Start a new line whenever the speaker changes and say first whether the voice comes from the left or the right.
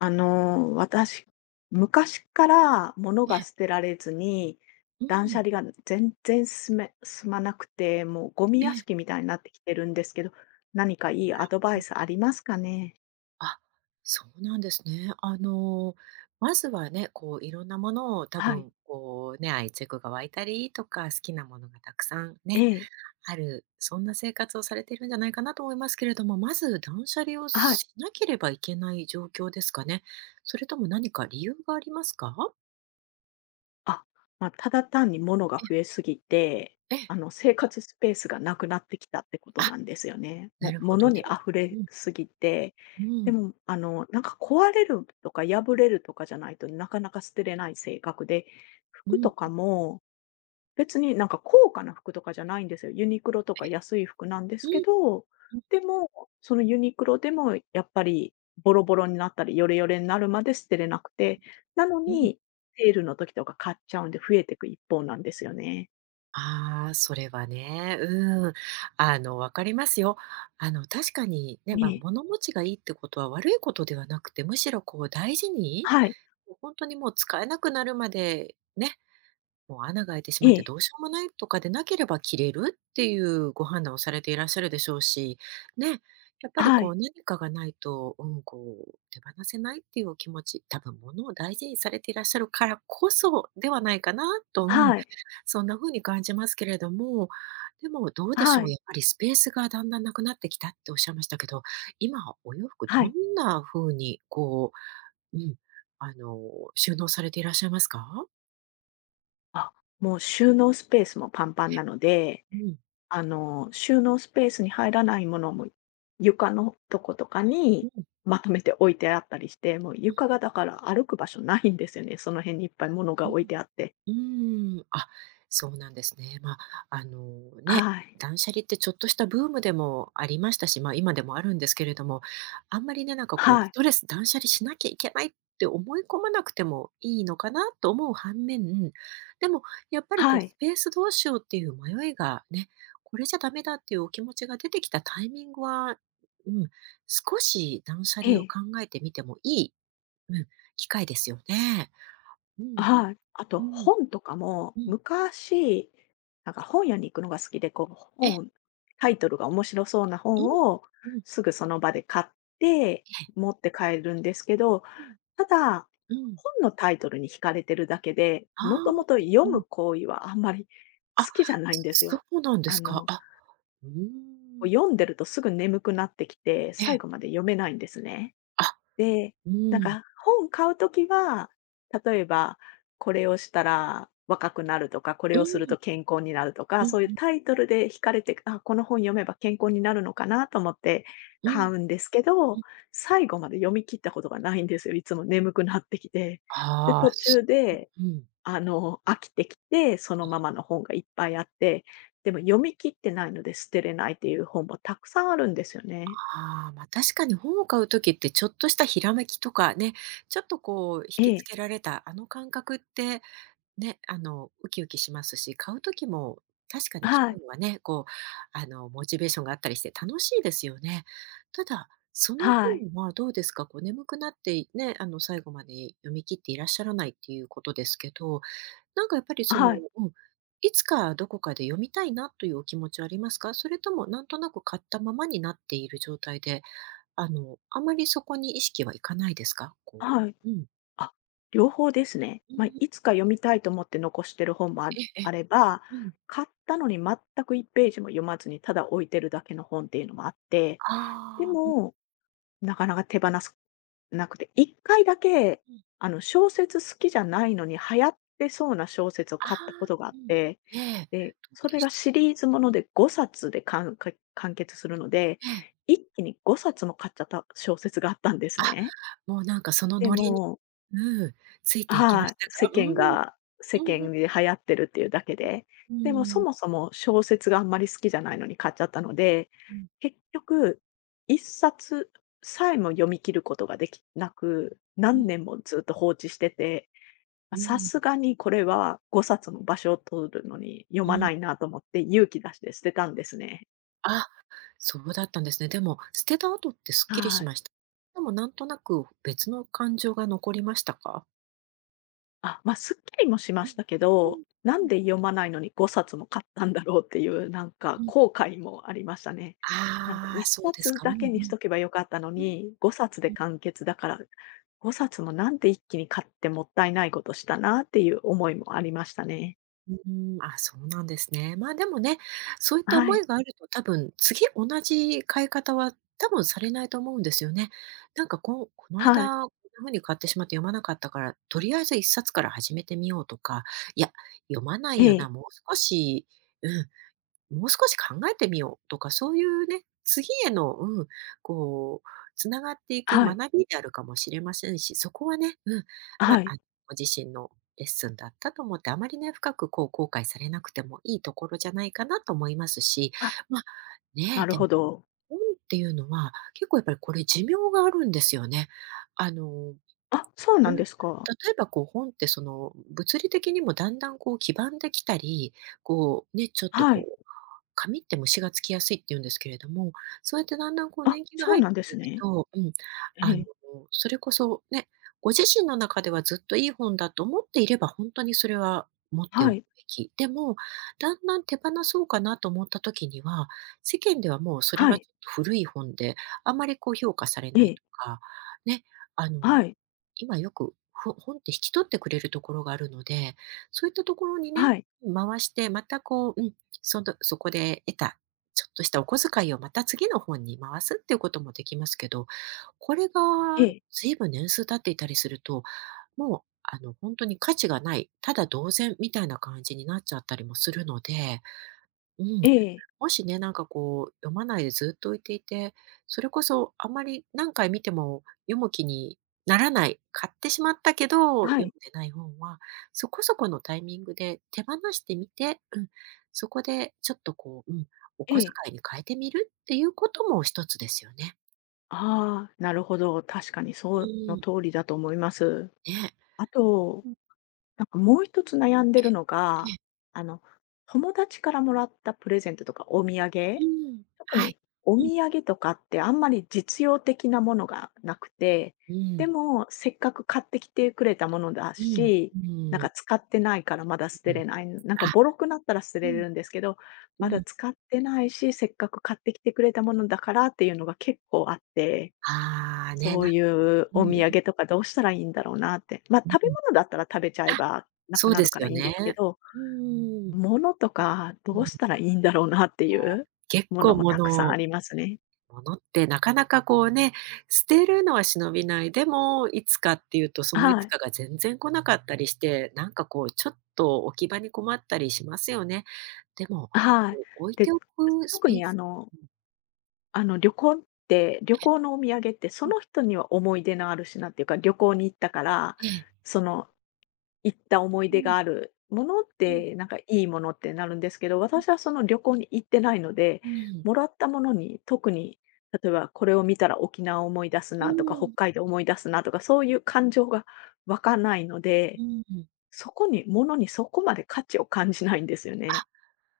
left: 私、昔から物が
right: え
left: 捨
right: え、
left: てられずに、
right: う
left: 断捨
right: ん、
left: 離が全然進まなくて、もうゴミ
right: え
left: 屋
right: え、
left: 敷みたいになってきてるんですけど、何かいいアドバ
right: う
left: イ
right: ん、
left: スありますかね？
right: あ、そうなんですね。まずはね、こういろんなものを多
left: はい。
right: 分こうね、愛着が湧いたりとか、好きなものがたくさん
left: え
right: ね、
left: え。
right: ある、そんな生活をされているんじゃないかなと思いますけれども、まず断捨離を
left: はい。
right: しなければいけない状況ですかね？それとも何か理由がありますか？
left: あ、まあ、ただ単に物が
right: ええ、
left: 増えすぎて、
right: ええ、
left: 生活スペースがなくなってきたってこと
right: あ、
left: なんですよね。
right: な
left: も
right: るほ
left: 物
right: ど。
left: に
right: では
left: 溢
right: う
left: れ
right: ん、
left: すぎて、
right: う
left: で
right: ん、
left: も、なんか壊れるとか破れるとかじゃないと、なかなか捨てれない性格で、
right: う
left: 服と
right: ん、
left: かも別になんか高価な服とかじゃないんですよ。ユニクロと
right: え
left: か
right: え、
left: 安い服なんです
right: う
left: け
right: ん、
left: ど、
right: うん、
left: でも、そのユニクロでもやっぱりボロボロになったり、ヨレヨレになるまで捨てれなくて、なの
right: うん。
left: に、セールの時とか買っちゃうんで増えていく一方なんですよね。
right: ああ、それはね、うん。わかりますよ。確かにね、まあ、
left: ええ。
right: 物持ちがいいってことは悪いことではなくて、むしろこう大事に、
left: はい。
right: もう本当にもう使えなくなるまでね、もう穴が開いてし
left: え
right: まって
left: え。
right: どうしようもないとかでなければ切れるっていうご判断をされていらっしゃるでしょうし、ね、やっぱり
left: は
right: こ
left: い。
right: う何かがないと、うん、こう手放せないっていうお気持ち、多分物を大事にされていらっしゃるからこそではないかなと、うん、
left: はい。
right: そんな風に感じますけれども、でもどうでし
left: は
right: ょう、や
left: い。
right: っぱりスペースがだんだんなくなってきたっておっしゃいましたけど、今お洋服
left: は
right: どん
left: い。
right: な風にこう、うん、あの、収納されていらっしゃいますか？
left: あ、もう収納スペースもパンパンなので
right: うん、
left: 収納スペースに入らないものも、床のとことか
right: う
left: に
right: ん。
left: まとめて置いてあったりして、もう床がだから歩く場所ないんですよね。その辺にいっぱい物が
right: うん、
left: 置いてあって。
right: うーん、あ、そうなんですね。まあ、あの、ね、
left: はい。
right: 断捨離ってちょっとしたブームでもありましたし、ま、今でもあるんですけれども、あんまりね、なんかこう
left: は
right: ス
left: い。
right: トレス断捨離しなきゃいけないって思い込まなくてもいいのかなと思う反面、でもやっぱりこ
left: は
right: う
left: い。
right: スペースどうしようっていう迷いがね、これじゃダメだっていうお気持ちが出てきたタイミングは、うん、少し断捨
left: え
right: 離を
left: え。
right: 考えてみてもいい、うん、機会ですよね。うん、
left: はい。あと
right: うん、
left: 本とかも、
right: うん。
left: 昔、なんか本屋に行くのが好きで、こう
right: え、
left: 本、タイトルが面白そうな
right: う
left: 本
right: ん
left: を
right: うん。
left: すぐその場で買って
right: ええ。
left: 持って帰るんですけど、
right: うん
left: ただ、
right: うん。
left: 本のタイトルに惹かれてるだけで、
right: あ
left: も
right: あ、
left: ともと
right: う
left: 読む
right: ん。
left: 行為はあんまり
right: あ、
left: 好きじゃないんです
right: そ
left: よ。
right: そうなんで
left: あ
right: すか。
left: の、
right: あ、うーん。
left: 読んでるとすぐ眠くなってきて、
right: え
left: 最
right: え。
left: 後まで読めないんですね。
right: あ、
left: で、
right: う
left: なん
right: ん。
left: か本買うときは、例えばこれをしたら若くなるとか、これ
right: う
left: をすると
right: ん。
left: 健康になると
right: う
left: か、
right: ん
left: そういう
right: うん。
left: タイトルで惹かれて、あ、この本読めば健康になるのかなと思って
right: う
left: 買
right: ん
left: うんですけ
right: う
left: ど、
right: ん。
left: 最後まで読み切ったことがないんですよ。いつも眠くなってきて。で、
right: ああ、
left: 途
right: す
left: 中で、
right: うん。
left: 飽きてきて、そのままの本がいっぱいあって、でも読み切ってないので捨てれないっていう本もたくさんあるんですよね。
right: ああ、ま、確かに本を買う時ってちょっとしたひらめきとかね、ちょっとこう引
left: え
right: きつ
left: え。
right: けられたあの感覚ってね、ウキウキしますし、買う時も確かに気
left: はい。
right: 分はね、こう、モチベーションがあったりして楽しいですよね。ただ、その
left: はい。
right: 本はどうですか、こう眠くなって、ね、最後まで読み切っていらっしゃらないっていうことですけど、なんかやっぱりその、
left: はい。
right: うん、いつかどこかで読みたいなというお気持ちはありますか？それともなんとなく買ったままになっている状態で、あまりそこに意識はいかないですか？こ
left: はい。
right: ううん。
left: あ、両方ですね。
right: う
left: まあ、
right: ん、
left: いつか読みたいと思って残してる本もあ
right: えええ
left: あ
right: え。
left: れば、
right: うん。
left: 買ったのに全く1ページも読まずに、ただ置いてるだけの本っていうのもあって、で
right: ああ、うんうん。
left: も、なかなか手放すなくて、1回だけ、小説好きじゃないのに流行ってそうな小説を
right: あ
left: 買ったこと
right: あ、
left: があっ
right: うん。
left: て、
right: ええ、
left: で、
right: どう
left: そ
right: で
left: れ
right: し
left: が
right: た？
left: シリーズもので5冊で完結するので、
right: ええ。
left: 一気に5冊も買っちゃった小説があったんです
right: あ、
left: ね。
right: もうなんかその
left: で
right: ノリに
left: も、
right: うん、ついていきま
left: は
right: し
left: い、
right: た
left: 世
right: か？う
left: 間
right: ん、
left: が世
right: うんうん、
left: 間で流行ってるっていうだけで。
right: う
left: でも、
right: ー
left: そ
right: ん、
left: もそも小説があんまり好きじゃないのに買っちゃったので、
right: うん、
left: 結局一冊さえも読み切ることができなく、
right: う
left: 何
right: ん、
left: 年もずっと放置してて、
right: う
left: ま、さ
right: ん、
left: すがにこれは5冊も場所を取るのに読
right: う
left: ま
right: ん。
left: ないなと思って勇気出して捨てたんですね。
right: あ、そうだったんですね。でも、捨てた後ってすっきり
left: は
right: しまし
left: い。
right: た？でもなんとなく別の感情が残りましたか？
left: あ、まあ、すっきりもしま
right: うん、
left: したけ
right: う
left: ど、
right: ん、
left: なん
right: うん、
left: で読まないのに5冊も買ったんだろうっていう、なんか
right: うん。
left: 後悔もありましたね。なんか
right: あ
left: 1
right: あ、そうです
left: 冊
right: か。うん
left: だ
right: うん、
left: けにしとけ
right: う
left: ばよかったの
right: ん、うん。
left: に、5冊で完結だから、5冊もなんで一気に買ってもったいないことしたなっていう思いもありましたね。
right: うーん、あ、そうなんですね。まあ、でもね、そういった
left: は
right: 思
left: い。
right: いがあると多分、次同じ買い方は多分されないと思うんですよね。なんかこう、この
left: はい。
right: 間、こんな風に買ってしまって読まなかったから、とりあえず一冊から始めてみようとか、いや、読まな
left: え
right: いよ
left: え。
right: な、もう少しうん、もう少し考えてみようとか、そういうね、次への、うん、こう、つながっていく
left: はい。
right: 学びであるかもしれませんし、そこはね、うん、ま
left: は
right: あ、
left: い。
right: ご自身のレッスンだったと思って、あまりね、深くこう後悔されなくてもいいところじゃないかなと思いますし、
left: あ、
right: まあ、ね
left: な
right: え、
left: る
right: でも
left: ほど。
right: 本っていうのは、結構やっぱりこれ寿命があるんですよね。あの、
left: あ、そうな
right: う
left: ん
right: ん、例
left: ですか。
right: えばこう本ってその、物理的にもだんだんこう黄ばんできたり、こうね、ちょっと
left: は
right: こ
left: い。
right: う紙って虫がつきやすいって言うんですけれども、そうやってだんだんこう
left: あ、
right: 年季が
left: そう
right: 入っ
left: なんで
right: て
left: す
right: いく
left: ね。
right: と、うん、
left: え
right: あの、
left: え。
right: それこそね、ご自身の中ではずっといい本だと思っていれば、本当にそれは持って
left: は
right: おく
left: い。
right: べき。でも、だんだん手放そうかなと思った時には、世間ではもうそれ
left: は
right: はち
left: い。
right: ょっと古い本で、あまりこう評価され
left: え
right: ない
left: え。
right: とか、ね、あの、
left: はい。
right: 今よく、本って引き取ってくれるところがあるので、そういったところにね、
left: はい。
right: 回して、またこううん、そこで得たちょっとしたお小遣いをまた次の本に回すっていうこともできますけど、これが
left: ええ。
right: ずいぶん年数経っていたりすると、もうあの、本当に価値がない、ただ同然みたいな感じになっちゃったりもするのでうん。
left: ええ。
right: もしね、なんかこう、読まないでずっと置いていて、それこそあまり何回見ても読む気にならない、買ってしまったけど
left: は
right: 読ん
left: い、
right: でない本は、そこそこのタイミングで手放してみて、うん、そこでちょっとこう、うん、お
left: え
right: 小
left: え。
right: 遣いに変えてみるっていうことも一つですよね。
left: ああ、なるほど。確かに
right: う
left: その
right: ん、
left: 通りだと思います。
right: ね。
left: あと、
right: うん、
left: なんかもう一つ悩んでるのが、
right: え
left: あの、友達からもらったプレゼントとかお土産、
right: うん、
left: 特
right: はい。
left: にお
right: うん、
left: 土産とかってあんまり実用的なものがなくて、
right: う
left: で
right: ん、
left: もせっかく買ってきてくれたものだ
right: うん、
left: し、
right: う
left: なん
right: ん、
left: か使ってないからまだ捨
right: う
left: て
right: ん。
left: れない。なんか
right: あ、
left: ボロくなったら捨て
right: う
left: れ
right: ん、
left: るんですけど、
right: う
left: まだ
right: ん。
left: 使ってないし、せっかく買ってきてくれたものだからっていうのが結構あって、
right: ああ、ね、
left: そ
right: な
left: ういう
right: う
left: お土
right: ん
left: 産とかどうしたらいいんだろうなって。まあ
right: うん
left: 食べ
right: うん。
left: 物だったら食べちゃえ
right: あ
left: ばな
right: そ
left: く
right: う
left: な
right: で
left: るか
right: す
left: ら
right: よ
left: いいんで
right: ね。
left: すけど、
right: うんうん
left: 物とかどうしたらいいんだろうなっていう
right: 結
left: もの
right: 構
left: もたくさん
right: 物
left: ありますね。
right: 物ってなかなかこうね、捨てるのは忍びない、でもいつかっていうと、そのい
left: は
right: つ
left: い、
right: かが全然来なかったりして、なんかこうちょっと置き場に困ったりしますよね。でも、
left: はい。
right: こう置いて
left: で、
right: おくス
left: 特
right: ペー
left: に
right: スうん、
left: あの旅行っ旅行のお土産ってそ
right: うん、
left: の人には思い出のある品っていうか、旅行に行ったから、
right: ええ。
left: その行った思い
right: う
left: 出
right: ん、
left: があるものっ
right: うん、
left: て、なんかいいものってなるんですけど、
right: うん、
left: 私はその旅行に行ってないので、
right: うん、
left: もらったものに特に、例えばこれを見たら沖縄を思い出す
right: う
left: なとか、北
right: ん、
left: 海道を思い出すなとか、そういう感情が湧かないの
right: う
left: で、
right: ん。
left: そこに、ものにそこまで価値を感じないんですよ
right: あ、
left: ね。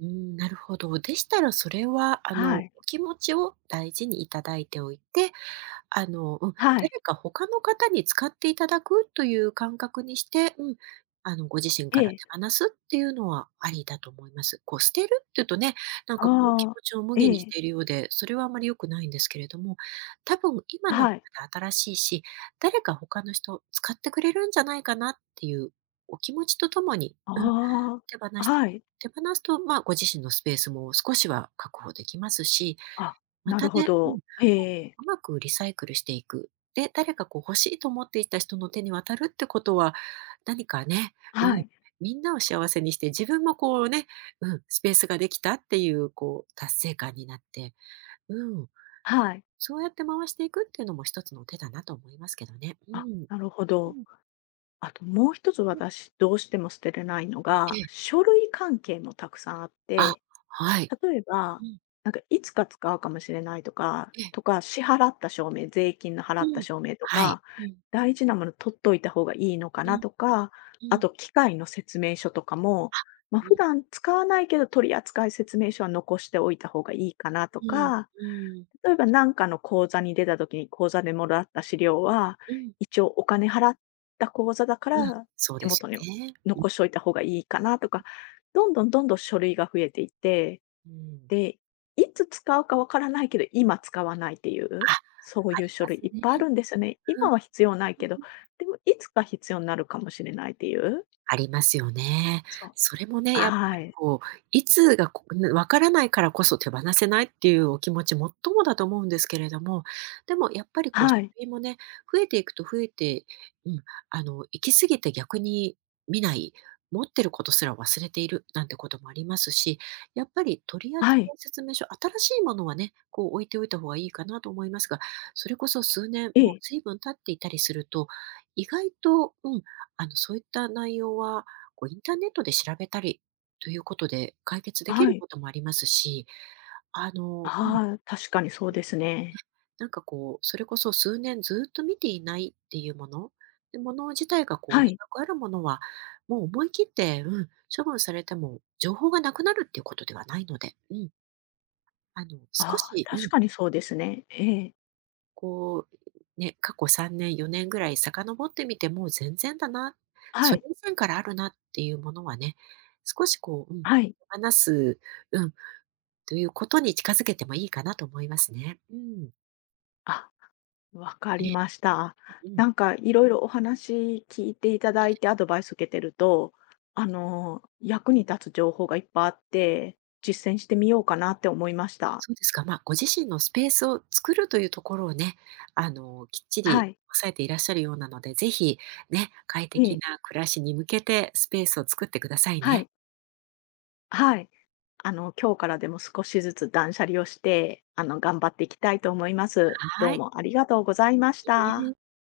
right: うん、なるほど。でしたらそれはあの、
left: は
right: お
left: い。
right: 気持ちを大事にいただいておいてうん、
left: はい。
right: 誰か他の方に使っていただくという感覚にして、うん、ご自身から
left: ええ。
right: 手放すっていうのはありだと思います。こう、捨てるっていうとね、なんかこう気
left: ああ、
right: 持ちを無
left: え
right: 限にし
left: え、
right: ているようで、それはあまり良くないんですけれども、多分今なら
left: はい。
right: まだ新しいし、誰か他の人使ってくれるんじゃないかなっていうお気持ちとともに、うん、
left: あ
right: 手放
left: あ、
right: して
left: は
right: みる。
left: い。
right: 手放すと、まあ、ご自身のスペースも少しは確保できますし、
left: あ、
right: ま
left: な
right: た
left: るほ
right: ねう
left: ど。
right: ん、
left: え
right: こ
left: ええ、
right: う、うまくリサイクルしていく。で、誰かこう欲しいと思っていた人の手に渡るってことは、何かね、
left: は
right: うん、
left: い、
right: みんなを幸せにして、自分もこうね、うん、スペースができたっていう、こう、達成感になって、うん、
left: はい。
right: そうやって回していくっていうのも一つの手だなと思いますけどね。う
left: あ、
right: ん。
left: なるほ
right: う
left: ど。
right: ん、
left: あともう一つ
right: うん。
left: 私どうしても捨てれないの
right: え
left: が、
right: え。
left: 書類関係もたくさんあっ
right: あ、
left: て、
right: はい。
left: 例えば、
right: うん。
left: なんかいつか使うかもしれないとか、
right: ええ。
left: とか、支払った証明、税金の払
right: う
left: った
right: ん。
left: 証明と
right: はい。
left: か、
right: うん。
left: 大事なもの取っといた方がいいのか
right: う
left: な
right: ん。
left: とか、
right: う
left: あ
right: ん。
left: と機械の説明書とかも、
right: あ、
left: まあ、
right: う
left: 普
right: ん、
left: 段使わないけど取扱説明書は残しておいた方がいいかなと
right: うん、
left: か、
right: うん、
left: 例えば何かの口座に出た時に口座でもらった資料は、
right: うん、
left: 一応お金払った口座だか
right: うん。
left: ら
right: そう
left: 手
right: です
left: 元に
right: よね。
left: 残しておいた方がいいかなとか、どんどんどんどん書類が増えていって、
right: うん。
left: で、いつ使うかわからないけど、今使わないっていう、
right: あ、
left: そう
right: あ
left: いう
right: り
left: 書
right: ま
left: 類
right: す
left: いっぱいあ
right: ね。
left: るんですよね。今は必要ないけど、でもいつか必要になるかもしれないっていう。
right: ありますよね。
left: そう。
right: それもね、やっぱ
left: は
right: り
left: い。
right: こう、いつがこねわからないからこそ手放せないっていうお気持ちもっともだと思うんですけれども、でもやっぱりこう、書
left: はい。
right: 類もね、増えていくと増えて、うん、行き過ぎて逆に見ない、持ってることすら忘れているなんてこともありますし、やっぱり取
left: は
right: 扱
left: い。
right: 説明書、新しいものはね、こう置いておいた方がいいかなと思いますが、それこそ数年、
left: え
right: もう
left: え。
right: 随分経っていたりすると、意外と、うん、そういった内容は、こうインターネットで調べたりということで解決でき
left: は
right: る
left: い。
right: こともありますし、うん、
left: ああ、確かにそうですね。
right: なんかこう、それこそ数年ずっと見ていないっていうもの、で、もの自体がこう
left: は
right: 長
left: い。
right: くあるものは、もう思い切って、うん、処分されても情報がなくなるっていうことではないので、うん、少
left: ああ、
right: し、う
left: 確
right: ん
left: かにそうですね。ええ。
right: こう、ね、過去3年、4年ぐらい遡ってみても、全然だな、
left: は
right: それ
left: い。
right: 以前からあるなっていうものはね、少しこう、うん、
left: はい。
right: 手放す、うん、ということに近づけてもいいかなと思いますね。うん。
left: あ、わか
right: え
left: りました。
right: うん。
left: なんかいろいろお話聞いていただいてアドバイス受けてると、役に立つ情報がいっぱいあって、実践してみようかなって思いました。
right: そうですか。まあ、ご自身のスペースを作るというところをね、きっち
left: は
right: り
left: い。
right: 抑えていらっしゃるようなので、ぜひね、快
left: え
right: 適
left: え。
right: な暮らしに向けてスペースを作ってください
left: は
right: ね。
left: い。はい。今日からでも少しずつ断捨離をして、頑張っていきたいと思います。ど
right: は
left: う
right: い。
left: もありがとうございまし
right: いい
left: た。
right: ね